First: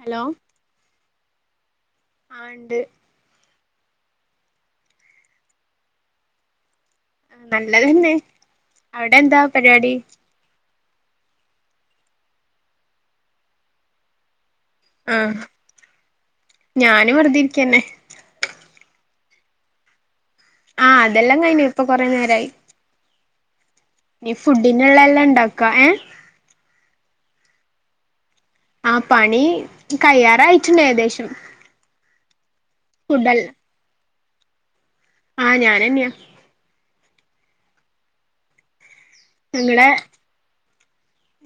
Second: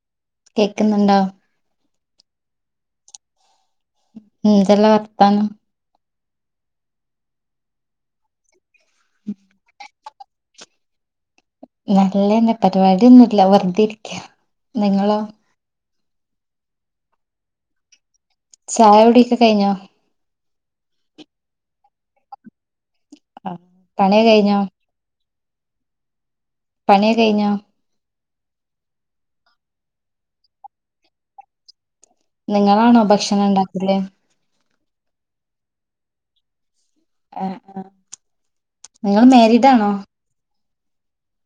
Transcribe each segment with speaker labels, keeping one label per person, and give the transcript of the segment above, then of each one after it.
Speaker 1: Hello
Speaker 2: കേക്കുന്നുണ്ടോ
Speaker 1: ആഹ് ഇണ്ട്
Speaker 2: ഉം ന്തല്ല വർത്താനം
Speaker 1: നല്ലതന്നെ അവിടെ എന്താ പരിപാടി
Speaker 2: നല്ലതന്നെ പരിപാടിയൊന്നുല്ല വെർതെഇരിക്ക
Speaker 1: ആഹ് ഞാനും വെറുതെയിരിക്കന്നെ
Speaker 2: ചായ കുടിക്കെ കഴിഞ്ഞോ
Speaker 1: ആഹ് അതെല്ലാം കഴഞ്ഞു ഇപ്പൊ കൊറെ നേരായി
Speaker 2: ആഹ്
Speaker 1: ഈ ഫുഡിനുള്ള എല്ലാം ഉണ്ടാക്ക ഏഹ്
Speaker 2: പണിയെക്കെ കഴിഞ്ഞോ
Speaker 1: ആഹ് പണി കയ്യാറായിട്ടുണ്ട് ഏകദേശം
Speaker 2: നിങ്ങളാണോ ഭക്ഷണം
Speaker 1: ഫുഡല്ല
Speaker 2: ഉണ്ടാക്കല്
Speaker 1: ആഹ് ഞാനെന്നെയ
Speaker 2: ആഹ് ആഹ്
Speaker 1: നിങ്ങളെ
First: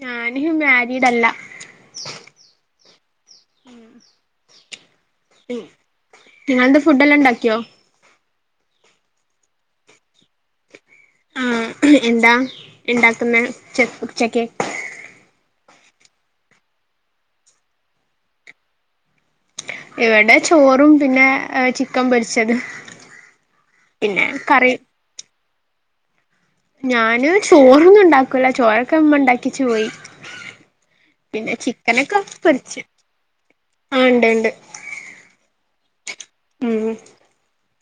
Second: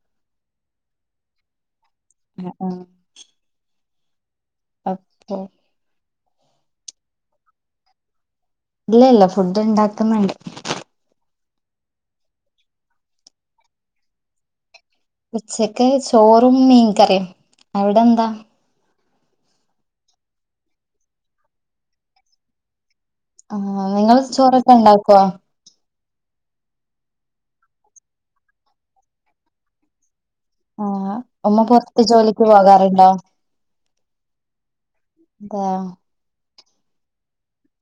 Speaker 1: ഞാന് മാരിഡല്ല
Speaker 2: ആഹ് ആഹ്
Speaker 1: ഉം
Speaker 2: [unintelligible]
Speaker 1: നിങ്ങളെന്താ ഫുഡ് എല്ലാം ണ്ടാക്കിയോ
Speaker 2: ഇല്ലല്ല ഫുഡ് ണ്ടാക്ക്ന്നണ്ട്
Speaker 1: ഉം എന്താ ഇണ്ടാക്കുന്നെ ഉച്ച ഉച്ചക്ക്‌
Speaker 2: ഉച്ചക്ക് ചോറും മീൻകറീം അവിടെന്താ
Speaker 1: ഇവിടെ ചോറും പിന്നെ ചിക്കൻ പൊരിച്ചത്
Speaker 2: ആഹ് നിങ്ങള്
Speaker 1: പിന്നെ
Speaker 2: ചോറൊക്കെ
Speaker 1: കറി
Speaker 2: ഇണ്ടാക്കുവാ
Speaker 1: ഞാന് ചോറൊന്നും ണ്ടാക്കൂല്ല ചോറൊക്കെ മ്മ ഉണ്ടാക്യച്ചു പോയി
Speaker 2: ആ,
Speaker 1: പിന്നെ
Speaker 2: ഉമ്മ പുറത്ത്
Speaker 1: ചിക്കനൊക്കെ
Speaker 2: ജോലിക്ക്
Speaker 1: പൊര്ച്ച്
Speaker 2: പോകാറുണ്ടോ
Speaker 1: ആഹ് ണ്ട് ണ്ട്
Speaker 2: ആഹ്
Speaker 1: ഉം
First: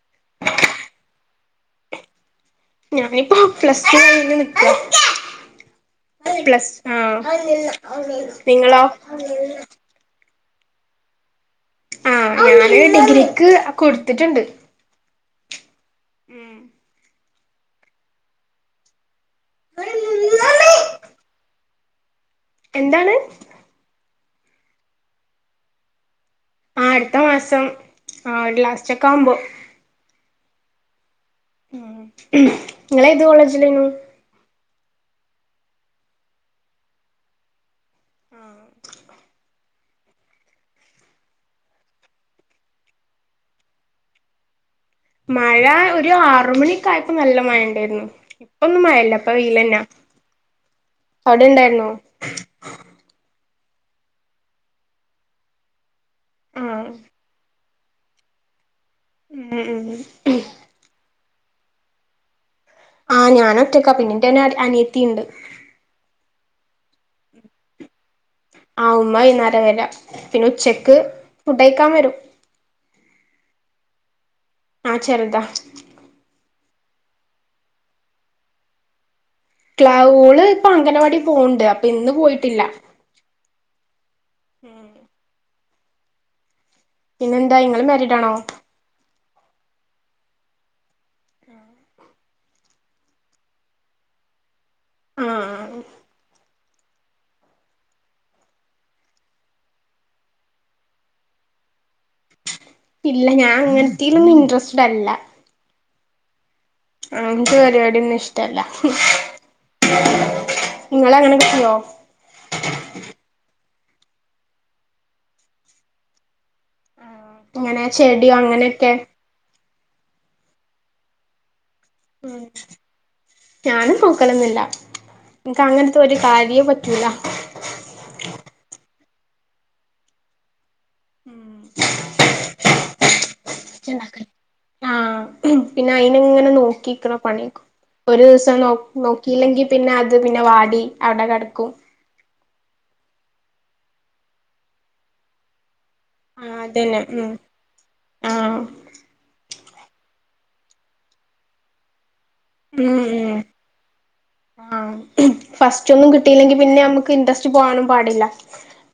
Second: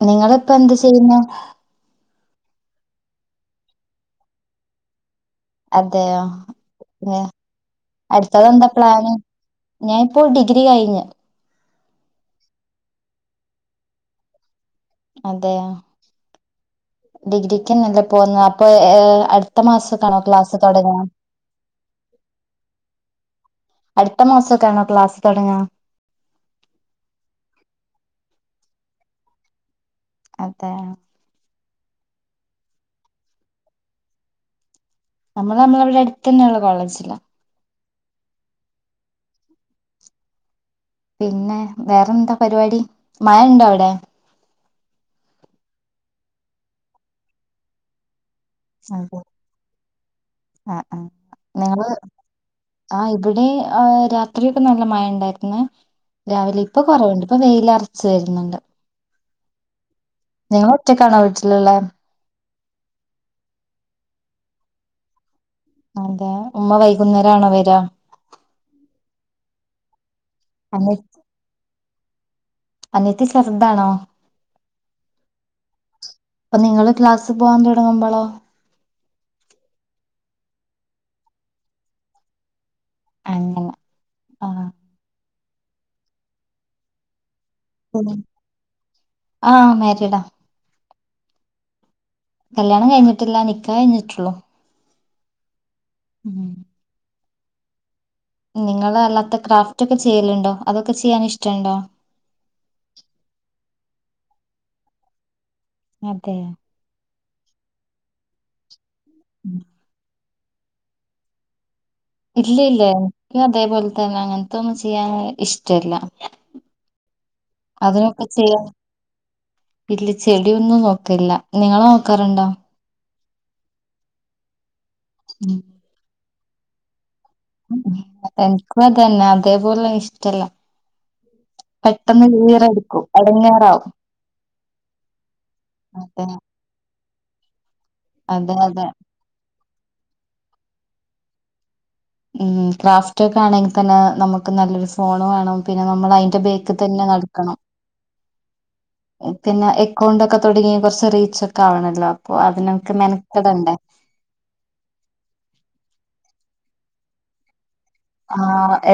Speaker 2: നിങ്ങളിപ്പ എന്ത് ചെയ്യുന്നു
Speaker 1: ഞാനിപ്പോ പ്ലസ് ടു കഴിഞ്ഞ് നിക്ക
Speaker 2: അതെയോ
Speaker 1: പ്ലസ്
Speaker 2: ഏ,
Speaker 1: ആഹ് നിങ്ങളോ
Speaker 2: ഞാൻ ഇപ്പോ ഡിഗ്രി കയിഞ്ഞ്
Speaker 1: ആഹ് ഞാന് ഡിഗ്രിക്ക് കൊടുത്തിട്ടുണ്ട്
Speaker 2: അതെയ
Speaker 1: ഉം
Speaker 2: ഡിഗ്രിക്ക് നല്ലെ പോന്ന അപ്പൊ ഏഹ് അട്ത്ത മാസകാണോ ക്ലാസ്സ് തോടങ്ങ [inaudible]
Speaker 1: എന്താണ്
Speaker 2: അടുത്ത മാസോക്കാണോ ക്ലാസ്സ് തൊടങ്ങാ
Speaker 1: ആഹ് അട്ത്ത മാസം ആഹ് ലാസ്റ്റ് ഒക്കെ ആവുമ്പോ
Speaker 2: അതേ
Speaker 1: ഉം ഇങ്ങള് ഏത് കോളേജിലേനു
Speaker 2: നമ്മള് നമ്മളെവടെ അടുത്ത്ന്നെള്ള കോളേജ്ല.
Speaker 1: ആഹ്.
Speaker 2: പിന്നെ വേറെന്താ പരിപാടി മഴെണ്ടോ അവിടെ
Speaker 1: മഴ ഒരു ആറ് മണിക്കായപ്പോ നല്ല മഴ എണ്ടേയിരുന്നു. ഇപ്പൊന്നും
Speaker 2: അതെ
Speaker 1: മഴയില്ല ഇപ്പൊ വെയിലന്നാ
Speaker 2: ആഹ്
Speaker 1: അവ്ടെ ഇണ്ടായിരുന്നോ
Speaker 2: ആഹ് ഇവിടേ ആഹ് രാത്രിയൊക്കെ നല്ല മഴ ഇണ്ടായിര്ന്ന്. രാവിലെ ഇപ്പ
Speaker 1: ആഹ്
Speaker 2: കൊറവെണ്ട് ഇപ്പൊ വെയിലറച്ച് വെര്ന്നെണ്ട്.
Speaker 1: [unintelligible]
Speaker 2: നിങ്ങള് ഒറ്റക്കാണോ വീട്ട്ലിള്ളത്
Speaker 1: ആഹ് ഞാനൊറ്റക്കാ പിന്നിന്റെനെ അനിയത്തീണ്ട്.
Speaker 2: അതേ ഉമ്മ വൈകുന്നേരം ആണോ വെരാ
Speaker 1: ആഹ് ഉമ്മ വൈന്നേരാ വരാ പിന്നെ
Speaker 2: അനി
Speaker 1: ഉച്ചക്ക് ഫുഡയ്ക്കാൻ വരും.
Speaker 2: അനിയത്തി ചെർതാണോ
Speaker 1: ആഹ് ചെറ്താ
Speaker 2: അപ്പ നിങ്ങള് ക്ലാസ്സി പോവാൻ തൊടങ്ങുമ്പളോ
Speaker 1: [unintelligible] ഇപ്പൊ അംഗനവാടി പോണെണ്ട് അപ്പൊ ഇന്ന് പോയിട്ടില്ല.
Speaker 2: അങ്ങനെ ആഹ്
Speaker 1: പിന്നെ എന്തായ് ഇങ്ങള് മാരീഡാണോ?
Speaker 2: ആഹ് മാരീഡാ കല്യാണം കഴിഞ്ഞിട്ടില്ല നിക്കാഹ് കയിഞ്ഞിട്ടുള്ളൂ.
Speaker 1: ആഹ്
Speaker 2: ഉം നിങ്ങള് അല്ലാത്ത ക്രാഫ്റ്റ് ഒക്കെ ചെയ്യലിണ്ടോ അതൊക്കെ ചെയ്യാന് ഇഷ്ട്ടിണ്ടോ
Speaker 1: ഇല്ല ഞാൻ അങ്ങൻത്തേലൊന്നും ഇൻട്രസ്റ്റഡല്ല.
Speaker 2: അതേ
Speaker 1: അങ്ങൻത്തെ പരിപാടിയൊന്നും ഇഷ്ടല്ല
Speaker 2: ഉം.
Speaker 1: ഇങ്ങളങ്ങനൊക്കെ ചെയ്യോ
Speaker 2: ഇല്ല ഇല്ല എനിക്കും അതേപോലെ തന്നെ അങ്ങനത്തൊന്നും ചെയ്യാൻ ഇഷ്ട്ടില്ല.
Speaker 1: ഇങ്ങനെ ചെടി അങ്ങനെയൊക്കെ
Speaker 2: ഇല്ല ചെടിയൊന്നും നോക്കലില്ല നിങ്ങളോ?
Speaker 1: ഉം ഞാനും നോക്കലോന്നുല്ല
Speaker 2: ഉം.
Speaker 1: ഇൻക്ക്ങ്ങന ത്തൊരു കാര്യോം പറ്റൂലാ.
Speaker 2: എനിക്കും അതന്നെ അതേപോലെ ഇഷ്ടല്ല. പെട്ടെന്ന് വീറെ എടുക്കും എടങ്ങേ
Speaker 1: ആഹ് പിന്നെ
Speaker 2: അതെ
Speaker 1: അയിനിങ്ങനെ നോക്കിക്കണം പണിയക്ക
Speaker 2: അതെ
Speaker 1: ഒരോസം നോ
Speaker 2: അതെ
Speaker 1: നോക്കിയില്ലെങ്കി പിന്നെ അത് പിന്നെ വാടി അവടെ കെടക്കും
Speaker 2: ഉം ക്രാഫ്റ്റ് ഒക്കെ ആണെങ്കി തന്നേ നമുക്ക് നല്ലൊരു ഫോണ് വേണം. പിന്നെ നമ്മള് അതിന്റെ
Speaker 1: ആഹ്
Speaker 2: ബേ‌ക്കി
Speaker 1: അതന്നെ
Speaker 2: തന്നെ
Speaker 1: ഉം
Speaker 2: നടക്കണം.
Speaker 1: ആഹ്
Speaker 2: പിന്നെ എക്കൗണ്ട് ഒക്കെ തൊടങ്ങി കൊറ്ച്ച് റീച്ച് ഒക്കെ ആവണല്ലോ അപ്പൊ അതിനക്കെ
Speaker 1: ഉം ഉം
Speaker 2: മെനക്കടണ്ടേ.
Speaker 1: ആഹ് ഫസ്റ്റ് ഒന്നും കിട്ടീല്ലെങ്കി പിന്നെ അമ്മ്ക്ക് ഇൻട്രസ്റ്റ് പോകാനും പാടില്ല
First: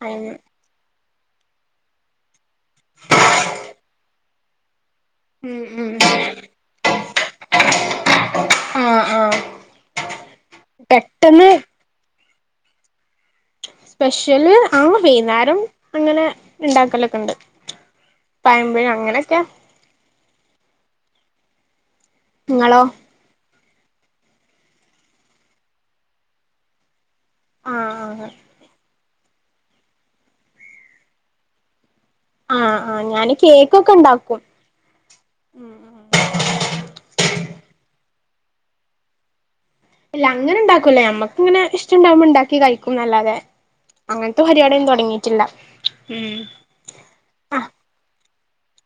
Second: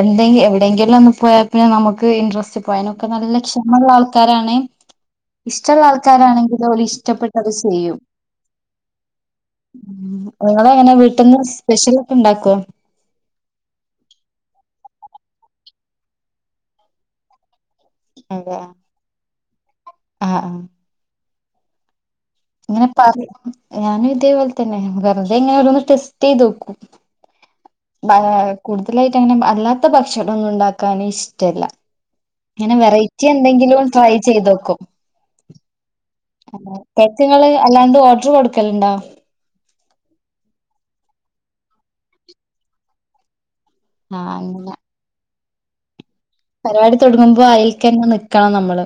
Speaker 1: [unintelligible]
Speaker 2: എങ്കിലും ഒന്ന് പോയാ പിന്നെ നമുക്ക് ഇൻട്രസ്റ്റ് പോകും അതിനൊക്കെ നല്ല ക്ഷമെള്ള ആൾക്കാരാണേ
Speaker 1: ഉം
Speaker 2: ഇഷ്ട്ടൊള്ള
Speaker 1: ഉം
Speaker 2: ആൾക്കാരാണെങ്കില് ഓല് ഇഷ്ടപ്പെട്ടത് ചെയ്യും
Speaker 1: ആഹ് ആഹ്
Speaker 2: ഉം ഇങ്ങളെങ്ങനാ വീട്ടിന്ന്
Speaker 1: പെട്ടെന്ന്
Speaker 2: സ്പെഷ്യലൊക്കെ ഇണ്ടാക്കോ
Speaker 1: സ്പെഷ്യല് ആഹ് വൈന്നേരം അങ്ങനെ ഇണ്ടാക്കലൊക്കെണ്ട് പഴംപൊരി അങ്ങനൊക്കെ
Speaker 2: ആഹ് ആഹ്
Speaker 1: ഇങ്ങളോ
Speaker 2: ഇങ്ങനെ പറയും ഞാനും ഇതേപോലെ തന്നെ വെറുതെ ഇങ്ങനോരോന്ന് ടെസ്റ്റെയ്ത് നോക്കും ആഹ് കൂടുതലായിട്ട് അങ്ങനെ അല്ലാത്ത ഭക്ഷണമൊന്നും ഉണ്ടാക്കാൻ ഇഷ്ടല്ല ഇങ്ങനെ
Speaker 1: ആഹ് ആഹ്
Speaker 2: വെറൈറ്റി
Speaker 1: ഞാന്
Speaker 2: എന്തെങ്കിലും
Speaker 1: കേക്കൊക്കെ
Speaker 2: ട്രൈ
Speaker 1: ഇണ്ടാക്കും
Speaker 2: ചെയ്ത് നോക്കും പുറത്ത് നിങ്ങള് അല്ലാണ്ട് ഓർഡർ കൊടുക്കലുണ്ടോ
Speaker 1: ഇല്ല അങ്ങനെ ഉണ്ടാക്കൂല നമ്മക്ക് അങ്ങനെ ഇഷ്ടമുണ്ടാകുമ്പോൾ ഉണ്ടാക്കി കഴിക്കും എന്നല്ലാതെ
Speaker 2: ആഹ്
Speaker 1: അങ്ങനത്തെ
Speaker 2: അങ്ങനെ
Speaker 1: പരിപാടിയൊന്നും തുടങ്ങിയിട്ടില്ല ഉം
Speaker 2: പരിപാടി തുടുങ്ങുമ്പോ അതിൽ തന്നെ നിൽക്കണം നമ്മള്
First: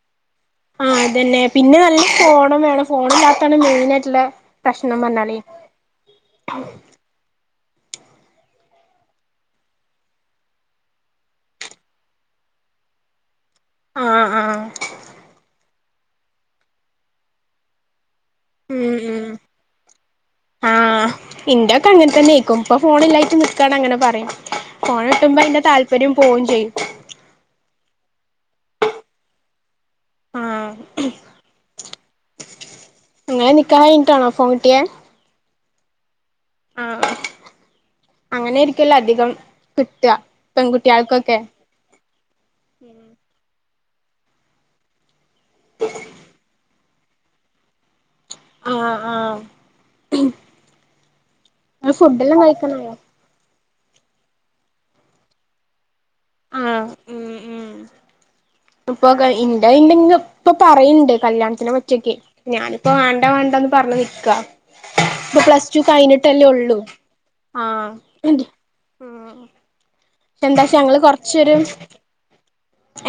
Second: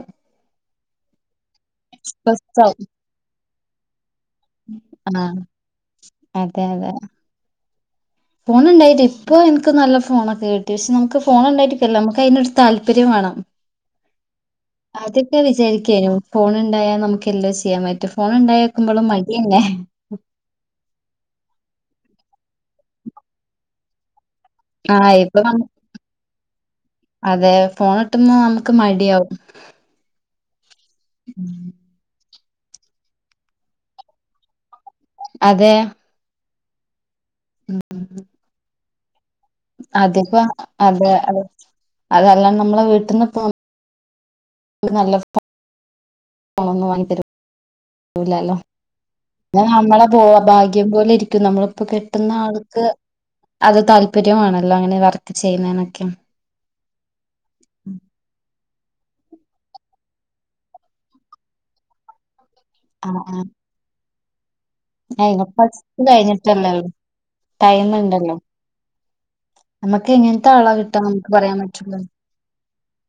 Speaker 1: ആ അതന്നെ പിന്നെ നല്ല ഫോണും വേണം
Speaker 2: സ്ട്രെസ്സാവും
Speaker 1: ഫോണില്ലാത്തതാണ് മെയിൻ ആയിട്ടുള്ള പ്രശ്നം പറഞ്ഞാല്
Speaker 2: ആഹ് അതെ അതെ ഫോൺ ഉണ്ടായിട്ട് ഇപ്പോൾ എനിക്ക് നല്ല ഫോണൊക്കെ കിട്ടി പക്ഷെ നമുക്ക് ഫോണുണ്ടായിട്ടല്ല നമുക്ക് അതിനൊരു താല്പര്യം വേണം [unintelligible]
Speaker 1: ആഹ് ആഹ്
Speaker 2: ആദ്യമൊക്കെ വിചാരിക്കുവാരുന്നു ഫോൺ ഉണ്ടായാൽ നമുക്ക് എല്ലാം ചെയ്യാൻ പറ്റും ഫോൺ
Speaker 1: ഉം
Speaker 2: ഉണ്ടായിരിക്കുമ്പോളും
Speaker 1: ഉം
Speaker 2: മടിതന്നെ
Speaker 1: ആഹ് ഇൻ്റെഒകെ അങ്ങനെ തന്നെ നിക്കും ഇപ്പൊ ഫോണില്ലായിട്ട് നിക്കാണ് അങ്ങനെ പറയും
Speaker 2: ആഹ്
Speaker 1: ഫോൺകിട്ടുമ്പോ
Speaker 2: ഇപ്പൊ നമ്മ
Speaker 1: അതിന്റെ താല്പര്യം പോവുകയും ചെയ്യും
Speaker 2: അതെ ഫോൺ കിട്ടുമ്പോൾ നമുക്ക് മടിയാവും
Speaker 1: ആഹ് നിങ്ങടെ നിക്കാഹ് കഴിഞ്ഞിട്ടാണോ ഫോൺ കിട്ടിയേ
Speaker 2: അതെ
Speaker 1: ആഹ് ആഹ് അങ്ങനെയായിരിക്കുവല്ലോ അധികം കിട്ടുക
Speaker 2: അതിപ്പോ അതെ
Speaker 1: പെൺകുട്ടികൾക്കൊക്കെ
Speaker 2: അത് അതെല്ലാം നമ്മള് വീട്ടിൽനിന്ന് പോ നല്ല ഫോ
Speaker 1: [unintelligible]
Speaker 2: ഫോൺ ഒന്നും വാങ്ങി തരൂല്ലല്ലോ
Speaker 1: ആഹ് ആഹ്
Speaker 2: എല്ലാം നമ്മളെ പോ ഭാഗ്യം പോലെ ഇരിക്കും നമ്മളിപ്പോ
Speaker 1: ങ്ങള്
Speaker 2: കെട്ടുന്ന
Speaker 1: ഫുഡെല്ലാം
Speaker 2: ആൾക്ക്
Speaker 1: കഴിക്കണായോ
Speaker 2: അത് താല്പര്യം വേണമല്ലോ അങ്ങനെ വർക്ക് ചെയ്യുന്നേനൊക്കെ
Speaker 1: ആഹ് ഉം ഉം ഇപ്പൊ ഉണ്ട് ഉണ്ടെന്നൊക്കെ ഇപ്പൊ പറയണ്ട് കല്യാണത്തിന് പറ്റൊക്കെ ഞാൻ ഇപ്പൊ
Speaker 2: ആഹ്
Speaker 1: വേണ്ട
Speaker 2: ആഹ്
Speaker 1: വേണ്ടന്ന് പറഞ്ഞു നിൽക്കുവാ ഇപ്പൊ
Speaker 2: ഇനി
Speaker 1: പ്ലസ് ടു
Speaker 2: ഫസ്റ്റ്
Speaker 1: കഴിഞ്ഞിട്ടല്ലേ ഉള്ളൂ
Speaker 2: കഴിഞ്ഞിട്ടല്ലേള്ളൂ
Speaker 1: ആഹ്
Speaker 2: ടൈം ഉണ്ടല്ലോ നമുക്ക്
Speaker 1: പക്ഷെ
Speaker 2: എങ്ങനത്തെ ആളാ
Speaker 1: എന്താച്ചാ ഞങ്ങള്
Speaker 2: കിട്ടാന്ന് നമുക്ക്
Speaker 1: കൊറച്ചൊരു
Speaker 2: പറയാൻ പറ്റൂല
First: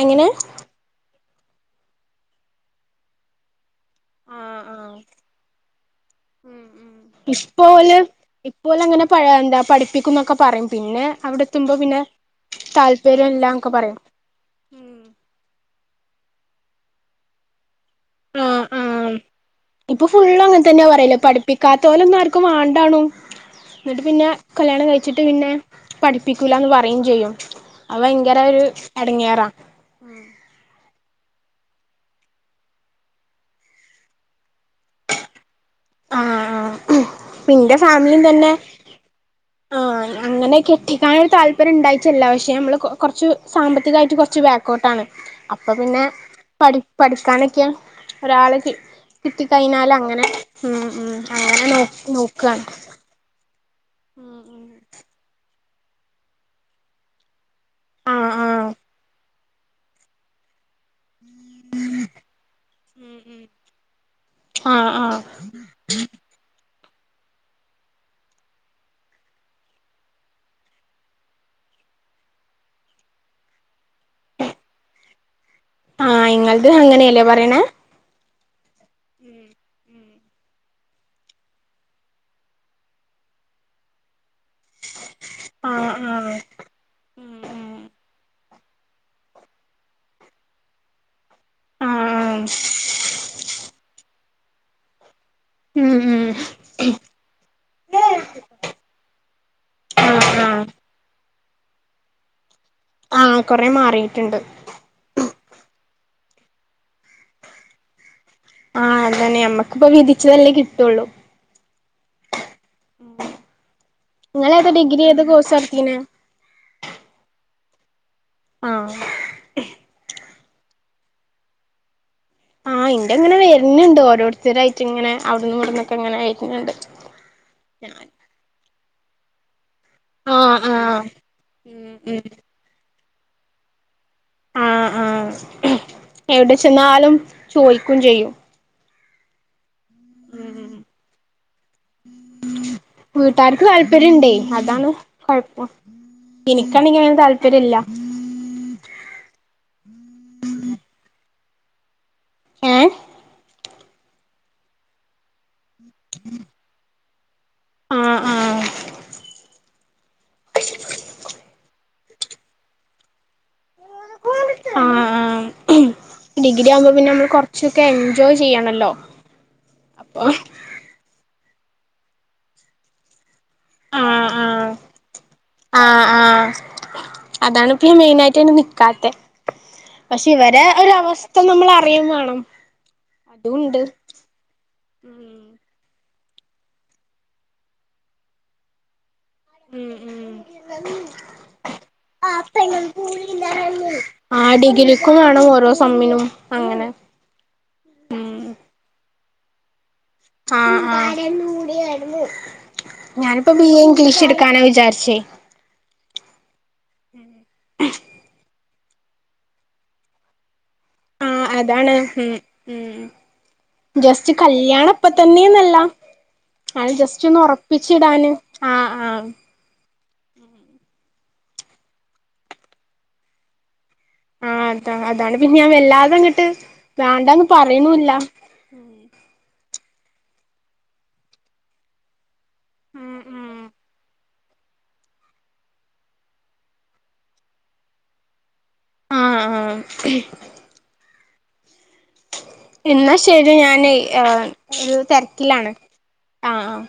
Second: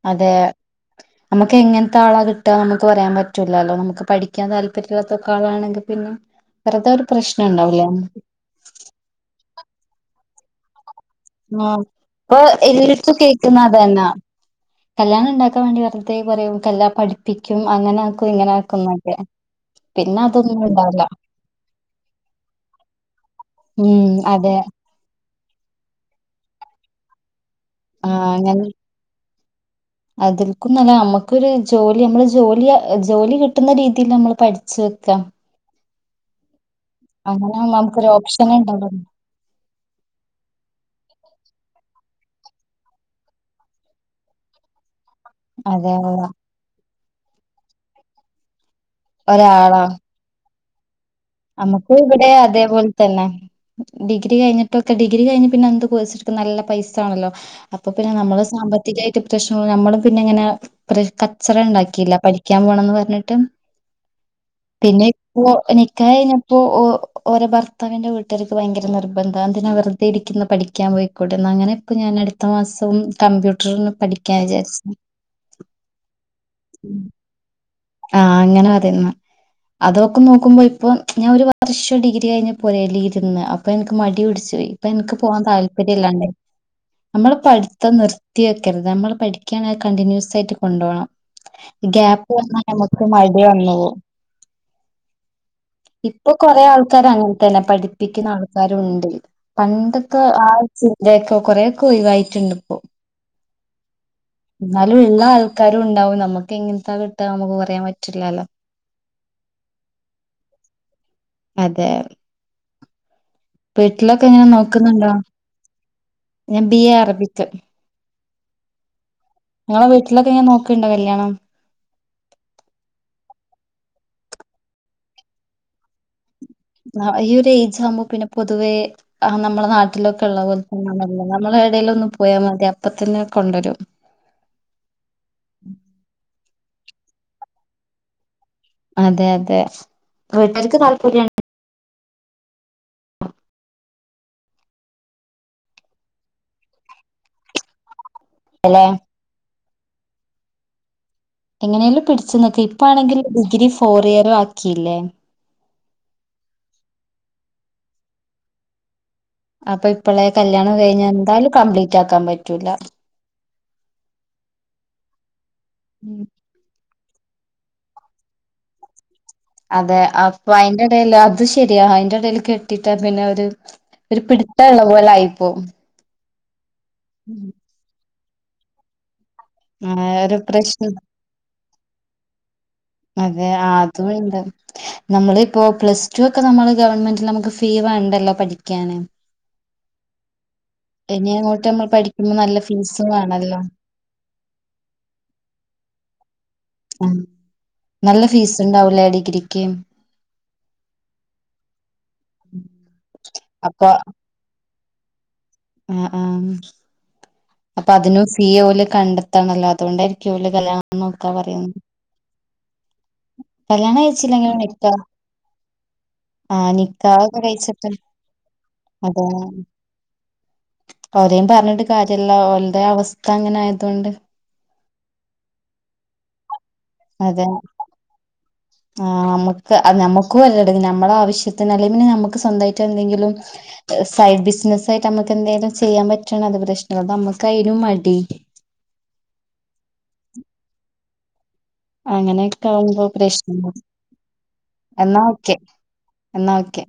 Speaker 1: എങ്ങനെ
Speaker 2: അതെ നമുക്ക് എങ്ങനത്തെ ആളാ കിട്ടാന്ന് നമുക്ക് പറയാൻ പറ്റൂല്ലല്ലോ നമുക്ക് പഠിക്കാൻ
Speaker 1: ആഹ് ആഹ്
Speaker 2: താല്പര്യമില്ലാത്തൊക്കെ ആളാണെങ്കിൽ പിന്നെ
Speaker 1: ഉം
Speaker 2: വെറുതെ
Speaker 1: ഉം
Speaker 2: ഒരു പ്രശ്നം
Speaker 1: ഇപ്പോ
Speaker 2: ഉണ്ടാവൂലേ
Speaker 1: ഓര് ഇപ്പോ ഓര് അങ്ങനെ എന്താ പഠിപ്പിക്കുവെന്ന് ഒക്കെ പറയും പിന്നെ അവിടെ
Speaker 2: ആ
Speaker 1: എത്തുമ്പോ പിന്നെ
Speaker 2: ഇപ്പൊ എല്ലാടത്തും
Speaker 1: താല്പര്യം
Speaker 2: കേൾക്കുന്നത്
Speaker 1: ഇല്ലാന്നൊക്കെ
Speaker 2: അത്
Speaker 1: പറയും
Speaker 2: തന്നാ
Speaker 1: ഉം
Speaker 2: കല്യാണം ഉണ്ടാക്കാൻ വേണ്ടി വെറുത പറയും എല്ലാ പഠിപ്പിക്കും അങ്ങനെ ആക്കും ഇങ്ങനെ
Speaker 1: ആഹ്
Speaker 2: ആക്കും എന്നൊക്കെ
Speaker 1: ആഹ് ഇപ്പൊ
Speaker 2: പിന്നെ
Speaker 1: ഫുള്ള്
Speaker 2: അതൊന്നും
Speaker 1: അങ്ങനെ തന്നെയാ
Speaker 2: ഉണ്ടാവില്ല.
Speaker 1: പറയല് പഠിപ്പിക്കാത്തോരെയൊന്നും ആർക്കും വേണ്ടാണു
Speaker 2: ഉം
Speaker 1: എന്നിട്ട് പിന്നെ
Speaker 2: അതെ.
Speaker 1: കല്യാണം കഴിച്ചിട്ട് പിന്നെ പഠിപ്പിക്കൂല എന്ന് പറയുകയും ചെയ്യും അത് ഭയങ്കര ഒരു എടങ്ങേറാ
Speaker 2: അതിൽക്കുംന്നല്ല നമ്മുക്കൊരു ജോലി നമ്മള് ജോലി ജോലി കിട്ടുന്ന രീതിയിൽ നമ്മൾ പഠിച്ചു വെക്കാ
Speaker 1: ആഹ് ആഹ് ആഹ്
Speaker 2: അങ്ങനെ
Speaker 1: നിന്റെ
Speaker 2: നമുക്കൊരു
Speaker 1: ഫാമിലിയും
Speaker 2: ഓപ്ഷൻ
Speaker 1: തന്നെ
Speaker 2: ഇണ്ടാവോ
Speaker 1: ആഹ് അങ്ങനെ കെട്ടിക്കാനൊരു താല്പര്യം ഉണ്ടായിട്ടല്ല പക്ഷേ നമ്മൾ കൊറച്ച് സാമ്പത്തികായിട്ട് കുറച്ച് ബാക്കോട്ടാണ് അപ്പൊ
Speaker 2: അതെ
Speaker 1: പിന്നെ
Speaker 2: അതെ
Speaker 1: പഠി പഠിക്കാനൊക്കെ ഒരാള് കിട്ടി
Speaker 2: ഒരാളാ
Speaker 1: കഴിഞ്ഞാലങ്ങനെ ഉം ഉം അങ്ങനെ നോ
Speaker 2: നമുക്ക് ഇവിടെ
Speaker 1: നോക്കാണ്
Speaker 2: അതേപോലെ തന്നെ ഡിഗ്രി കഴിഞ്ഞിട്ട് ക്കെ ഡിഗ്രി കിഞ് പിന്നെന്ത് നല്ല കൊയ്സ്‌ട്ക്കാൻ പൈസ ആണല്ലോ അപ്പൊ പിന്നെ
Speaker 1: ആഹ്
Speaker 2: നമ്മള്
Speaker 1: ആഹ്
Speaker 2: സാമ്പത്തികായിട്ട് ശ്ന നമ്മളും പിന്നെ ഇങ്ങനെ കച്ചറ ഉണ്ടാക്കിയില്ല പഠിക്കാൻ പോകണംന്ന് പറഞ്ഞിട്ട്
Speaker 1: ആഹ്
Speaker 2: പിന്നെ
Speaker 1: ആഹ്
Speaker 2: ഇപ്പോ നി നിക്കാഹ് കഴിഞ്ഞപ്പോൾ ഓരെ ഭർത്താവിന്റെ വീട്ടുകാർക്ക് ഭയങ്കര നിർബന്ധം എന്തിനാ വെറുതെ ഇരിക്കുന്നെ പഠിക്കാൻ പോയി കോട്ടെ അങ്ങനെ ഇപ്പോ ഞാൻ അടുത്ത മാസം കമ്പ്യൂട്ടറിന് പഠിക്കാന്ന് വിചാരിച്ച്
Speaker 1: ആഹ് ങ്ങൾത് അങ്ങനെയല്ലേ പറയണ
Speaker 2: ആഹ് അങ്ങനെ മതിന്ന് അതൊക്കെ നോക്കുമ്പോ ഇപ്പൊ ഞാൻ ഒരു വർഷ ഡിഗ്രി കഴിഞ്ഞ പുരേലിരുന്ന് അപ്പൊ ൻക്ക് മടി പിടിച്ച് ഇപ്പൊ ൻക്ക് പോവാൻ
Speaker 1: ആഹ്
Speaker 2: താല്പര്യം ഇല്ലാണ്ടായി
Speaker 1: ആഹ്
Speaker 2: നമ്മള് പഠിത്ത നിർ വക്കരുത് നമ്മൾ പഠിക്ക കണ്ടിന്യൂസ് ആയിട്ട് കൊണ്ട പോണം ഗ്യാപ്പ്
Speaker 1: ആഹ്
Speaker 2: വന്ന ക്കെ മടി വന്നു
Speaker 1: ഉം ഉം
Speaker 2: ഇപ്പൊ
Speaker 1: ഉം
Speaker 2: കൊറേ ആൾക്കാര് അങ്ങനെ തന്നെ പഠിപ്പിക്കുന്ന ആൾക്കാരുണ്ട് പണ്ടൊക്കെ
Speaker 1: ആഹ്
Speaker 2: ആ
Speaker 1: ആഹ്
Speaker 2: ചിന്തയൊക്കെ കുറെ ക്കോയിവായിചട്ട്ണ്ട് പ്പൊ
Speaker 1: ആഹ് കൊറെ മാറിയിട്ടുണ്ട്
Speaker 2: ന്നാലും ള്ള ആൾക്കാരും ഉണ്ടാവും നമുക്ക് എങ്ങനത്തൊ കിട്ടാ നമുക്ക് പറയാൻ പറ്റില്ലല്ലോ
Speaker 1: ആഹ് അതന്നെ നമ്മക്കിപ്പ വിധിച്ചതല്ലേ കിട്ടുള്ളൂ
Speaker 2: അതെ വീട്ടിലൊക്കെ എങ്ങനെ നോക്കുന്നുണ്ടോ
Speaker 1: എ കോഴ്സാട്തീനെ
Speaker 2: ഞാൻ ബി എ അറബിക്ക്
Speaker 1: ആഹ്
Speaker 2: ങ്ങളെ വീട്ടിലക്കെങ്ങന നോക്ക്‌ണ്ടോ കല്യാണം
Speaker 1: ആഹ് ഇ്ന്റെങ്ങനെ വരുന്നുണ്ട് ഓരോരുത്തരായിട്ട് ങ്ങെനെ അവിടന്ന് നിന്ന് ഇവിടന്നൊക്കെ അങ്ങന
Speaker 2: ഈ ഒരു ഏജ് ആമ്പോ പിന്നെ പൊതുവേ ആ നമ്മളെ നാട്ടിൽ വീട്ടിലൊക്കെ ഉള്ള
Speaker 1: ആഹ് ആഹ്
Speaker 2: പോലല്ല നമ്മള എടൽ ഒന്നും പോയാ മതി അപ്പ തന്നെ കൊണ്ടുവരും
Speaker 1: ആഹ് ആഹ് എവിടെ ചെന്നാലും ചോയ്ക്കും ചെയ്യും
Speaker 2: അതെ അതെ വീട്ടാർക്ക് താല്പര്യമാണ്
Speaker 1: വീട്ടാർക്ക് താല്പര്യംണ്ടേ അതാണ് കൊയപ്പം എനിക്കാണെങ്ക അങ്ങനെ താല്പര്യം ഇല്ല
Speaker 2: ഇല്ല ലെ എങ്ങനെയല്ലും പിടിച്ചു നോക്ക ഇപ്പ
Speaker 1: ഏഹ്
Speaker 2: ആണെങ്കിൽ ഡിഗ്രി ഫോർ ഇയർ ആക്കിയില്ലേ
Speaker 1: [inaudible] ആഹ് ആഹ്
Speaker 2: അപ്പൊ ഇപ്പളെ കല്യാണം കഴിഞ്ഞ എന്താലും കംപ്ലീറ്റ് ആക്കാൻ പറ്റൂല
Speaker 1: ആഹ് ആഹ്
Speaker 2: ആഹ്
Speaker 1: ഡിഗ്രി ആകുമ്പോ പിന്നെ നമ്മൾ കുറച്ചൊക്കെ എൻജോയ് ചെയ്യണല്ലോ
Speaker 2: അതെ അപ്പൊ അയ്ന്റെ ഇടൽ അത് ശരിയാ അതിന്റെ ഇടൽ കെട്ടിട്ടാ പിന്നെ ഒരു ഒരു
Speaker 1: ആഹ്
Speaker 2: പിടിത്ത
Speaker 1: ആഹ്
Speaker 2: ഇള്ള പോലെ ആയിപ്പോവും
Speaker 1: മെയിനയിട്ടാണ് നിക്കാത്ത
Speaker 2: ആ
Speaker 1: പക്ഷെ
Speaker 2: ഒരു
Speaker 1: ഇവരെ ഒര
Speaker 2: പ്രശ്നം
Speaker 1: അവസ്ഥ നമ്മൾ അറിയും വേണം
Speaker 2: അതെ
Speaker 1: അതുണ്ട്
Speaker 2: അതും ഇണ്ട്
Speaker 1: ഉം
Speaker 2: നമ്മളിപ്പോ പ്ലസ് ടു ഒക്കെ നമ്മള് ഗവൺമെന്റ നമുക്ക് ഫീ വേണ്ടല്ലോ പഠിക്കാന്
Speaker 1: ഉം
Speaker 2: ഇനി അങ്ങോട്ട് നമ്മൾ പഠിക്കുമ്പോ നല്ല ഫീസും വേണല്ലോ
Speaker 1: ആ ഡിഗ്രിക്കും വേണം ഓരോ സമ്മിനും അങ്ങനെ
Speaker 2: ആ നല്ല
Speaker 1: ഉം
Speaker 2: ഫീസ് ഉണ്ടാവൂലേ ഡിഗ്രിക്ക്
Speaker 1: ആഹ് ആഹ് ഞാനിപ്പോ ബി എ ഇംഗ്ലീഷ് എടുക്കാന വിചാരിച്ചേ
Speaker 2: ആഹ് ആഹ്
Speaker 1: [inaudible]
Speaker 2: അപ്പൊ അതിനും ഫീ ഓല് കണ്ടെത്തണല്ലോ അതുകൊണ്ടായിരിക്കും ഓല് കല്യാ
Speaker 1: ആഹ് അതാണ് ഉം ഉം
Speaker 2: കല്യാണം
Speaker 1: ജസ്റ്റ്
Speaker 2: കഴിച്ചില്ലെങ്കിൽ നിക്കാ
Speaker 1: കല്യാണപ്പത്തന്നെന്നല്ല
Speaker 2: ആ
Speaker 1: അത് ജസ്റ്റൊന്ന്
Speaker 2: നിക്കാഹൊക്കെ കഴിച്ചിട്ട്
Speaker 1: ഒറപ്പിച്ചിടാന് ആഹ്
Speaker 2: അതെ
Speaker 1: ആഹ്
Speaker 2: ഓരേം പറഞ്ഞിട്ട് കാര്യല്ല ഓൽടെ അവസ്ഥ അങ്ങനെ ആയതൊണ്ട്
Speaker 1: ആഹ് അതാ അതാണ് പിന്നെ ഞാൻ വല്ലാതെ അങ്ങിട്ട് വേണ്ടന്ന് പറയണുല്ല
Speaker 2: ആഹ് ഞമ്മക്ക് അത് ഞമ്മക്കു വല്ലട നമ്മള ആവശ്യത്തിനല്ലേ പിന്നെ ഞമ്മ ക്ക് സ്വന്തായിട്ട് എന്തെങ്കിലും സൈഡ് ബിസിനസ് ആയി്ട്ട് നമക്ക് എന്തെങ്കാലും ചെയ്യാൻ പറ്റണ അത് പ്രശ്നമ നമുക്ക്തിനും മടി
Speaker 1: ആഹ് ആഹ്
Speaker 2: അങ്ങനെയൊക്കെ ആകുമ്പോ
Speaker 1: എന്നാ ശരി
Speaker 2: പ്രശ്നം
Speaker 1: ഞാന് ഒരു
Speaker 2: എന്നാ ഓക്കെ
Speaker 1: തിരക്കിലാണ് ആ
Speaker 2: എന്നാ
Speaker 1: ആ
Speaker 2: ഓക്കെ